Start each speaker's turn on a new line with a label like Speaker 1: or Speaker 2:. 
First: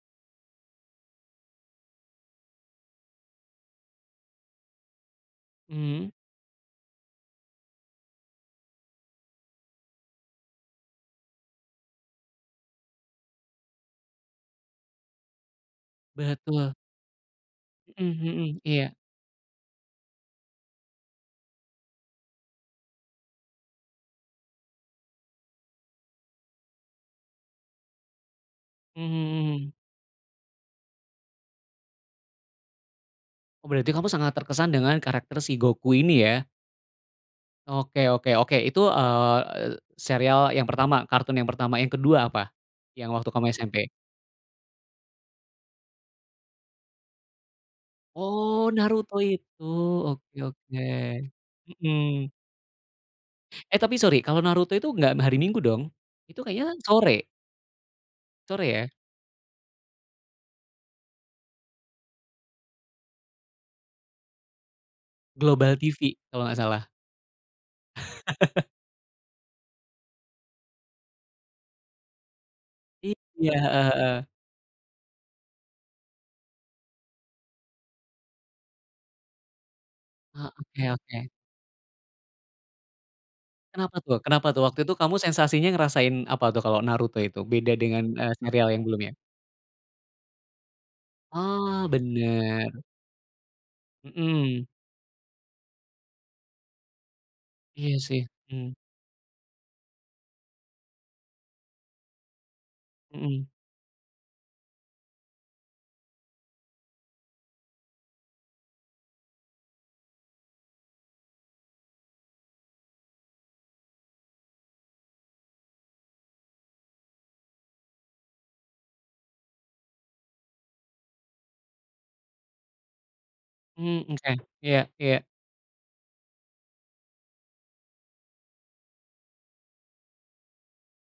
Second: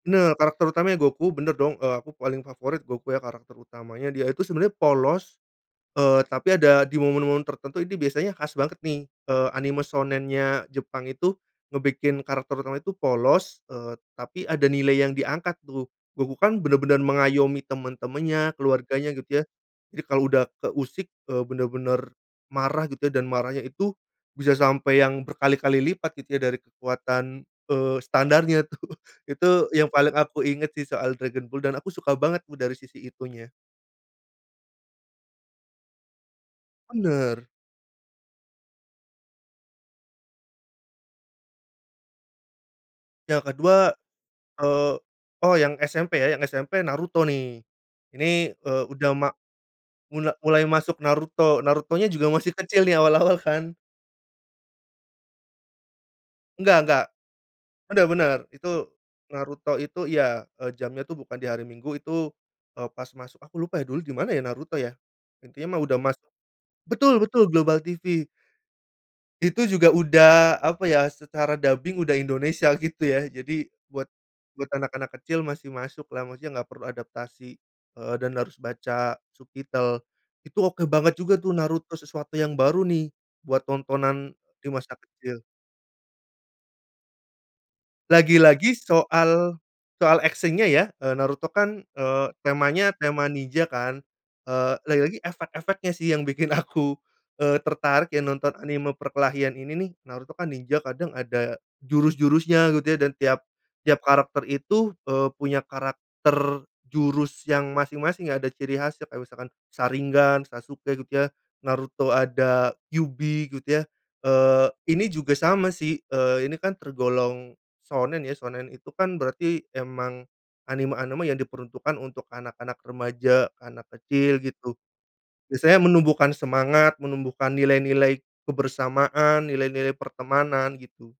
Speaker 1: Nah karakter utamanya Goku bener dong, eee, aku paling favorit Goku ya karakter utamanya dia itu sebenarnya polos,
Speaker 2: Mmm.
Speaker 1: eee, tapi ada di momen-momen tertentu ini biasanya khas banget nih, eee, anime shounen-nya Jepang itu ngebikin karakter utamanya itu polos, eee, tapi ada nilai yang diangkat tuh. Goku kan
Speaker 2: Betul.
Speaker 1: bener-bener mengayomi
Speaker 2: Mhm
Speaker 1: temen-temennya,
Speaker 2: mhm, iya.
Speaker 1: keluarganya gitu ya. Jadi kalo udah keusik, eee, bener-bener marah gitu ya dan marahnya itu bisa sampai yang berkali-kali lipat gitu ya dari kekuatan, eee, standarnya tuh.
Speaker 2: Mhm
Speaker 1: Itu
Speaker 2: mhm.
Speaker 1: yang paling aku inget sih soal Dragon Ball dan aku suka banget tuh dari sisi itunya.
Speaker 2: Berarti kamu sangat terkesan dengan karakter si Goku ini ya?
Speaker 1: Bener.
Speaker 2: Oke oke oke. Itu, eee, serial yang pertama, kartun yang pertama. Yang ke-2 apa yang waktu
Speaker 1: Yang
Speaker 2: kamu SMP?
Speaker 1: ke-2, eee, oh, yang SMP ya, yang SMP Naruto nih. Ini,
Speaker 2: Oh,
Speaker 1: eee, udah
Speaker 2: Naruto
Speaker 1: ma
Speaker 2: itu,
Speaker 1: mula
Speaker 2: oke
Speaker 1: mulai
Speaker 2: oke,
Speaker 1: masuk Naruto. Narutonya juga
Speaker 2: mhm.
Speaker 1: masih kecil nih awal-awal kan.
Speaker 2: Eh, tapi sorry, kalau Naruto itu nggak hari Minggu dong? Itu kayaknya
Speaker 1: Enggak enggak.
Speaker 2: sore.
Speaker 1: Udah bener.
Speaker 2: Sore
Speaker 1: Itu,
Speaker 2: ya?
Speaker 1: Naruto itu iya, eee, jamnya tuh bukan di hari Minggu itu, eee, pas masuk aku lupa ya dulu di mana ya Naruto ya?
Speaker 2: Global
Speaker 1: Intinya mah udah
Speaker 2: TV
Speaker 1: masuk
Speaker 2: kalau nggak salah.
Speaker 1: betul betul, Global TV. Itu juga udah, apa ya, secara dubbing udah Indonesia gitu
Speaker 2: Iya,
Speaker 1: ya, jadi
Speaker 2: heeh
Speaker 1: buat
Speaker 2: heeh.
Speaker 1: buat anak-anak kecil masih masuklah, maksudnya gak perlu adaptasi, eee, dan harus baca subtitle.
Speaker 2: Eee,
Speaker 1: Itu oke
Speaker 2: oke
Speaker 1: banget
Speaker 2: oke.
Speaker 1: juga tuh, Naruto sesuatu yang baru nih buat
Speaker 2: Kenapa tuh
Speaker 1: tontonan
Speaker 2: kenapa tuh?
Speaker 1: di
Speaker 2: Waktu
Speaker 1: masa
Speaker 2: itu kamu
Speaker 1: kecil.
Speaker 2: sensasinya ngerasain apa tuh kalau Naruto itu beda dengan, eee, serial
Speaker 1: Lagi-lagi
Speaker 2: yang belum ya?
Speaker 1: soal soal action-nya ya, eee, Naruto kan,
Speaker 2: Oh,
Speaker 1: eee,
Speaker 2: bener.
Speaker 1: temanya tema ninja kan,
Speaker 2: Mmm.
Speaker 1: eee, lagi-lagi efek-efeknya sih yang bikin aku, eee,
Speaker 2: Iya
Speaker 1: tertarik
Speaker 2: sih,
Speaker 1: ya nonton
Speaker 2: mmm.
Speaker 1: anime perkelahian ini nih. Naruto kan ninja kadang ada jurus-jurusnya gitu ya, dan tiap
Speaker 2: Mmm.
Speaker 1: tiap karakter itu, eee, punya karakter jurus yang masing-masing ada ciri khasnya, kayak misalkan sharingan, Sasuke gitu ya, Naruto ada kyubi gitu ya, eee, ini juga sama sih, eee, ini kan tergolong shounen ya, shounen itu kan berarti emang anime-anime yang diperuntukkan untuk anak-anak remaja, anak
Speaker 2: Mhm, oke,
Speaker 1: kecil gitu.
Speaker 2: iya iya.
Speaker 1: Biasanya menumbuhkan semangat, menumbuhkan nilai-nilai kebersamaan, nilai-nilai pertemanan gitu.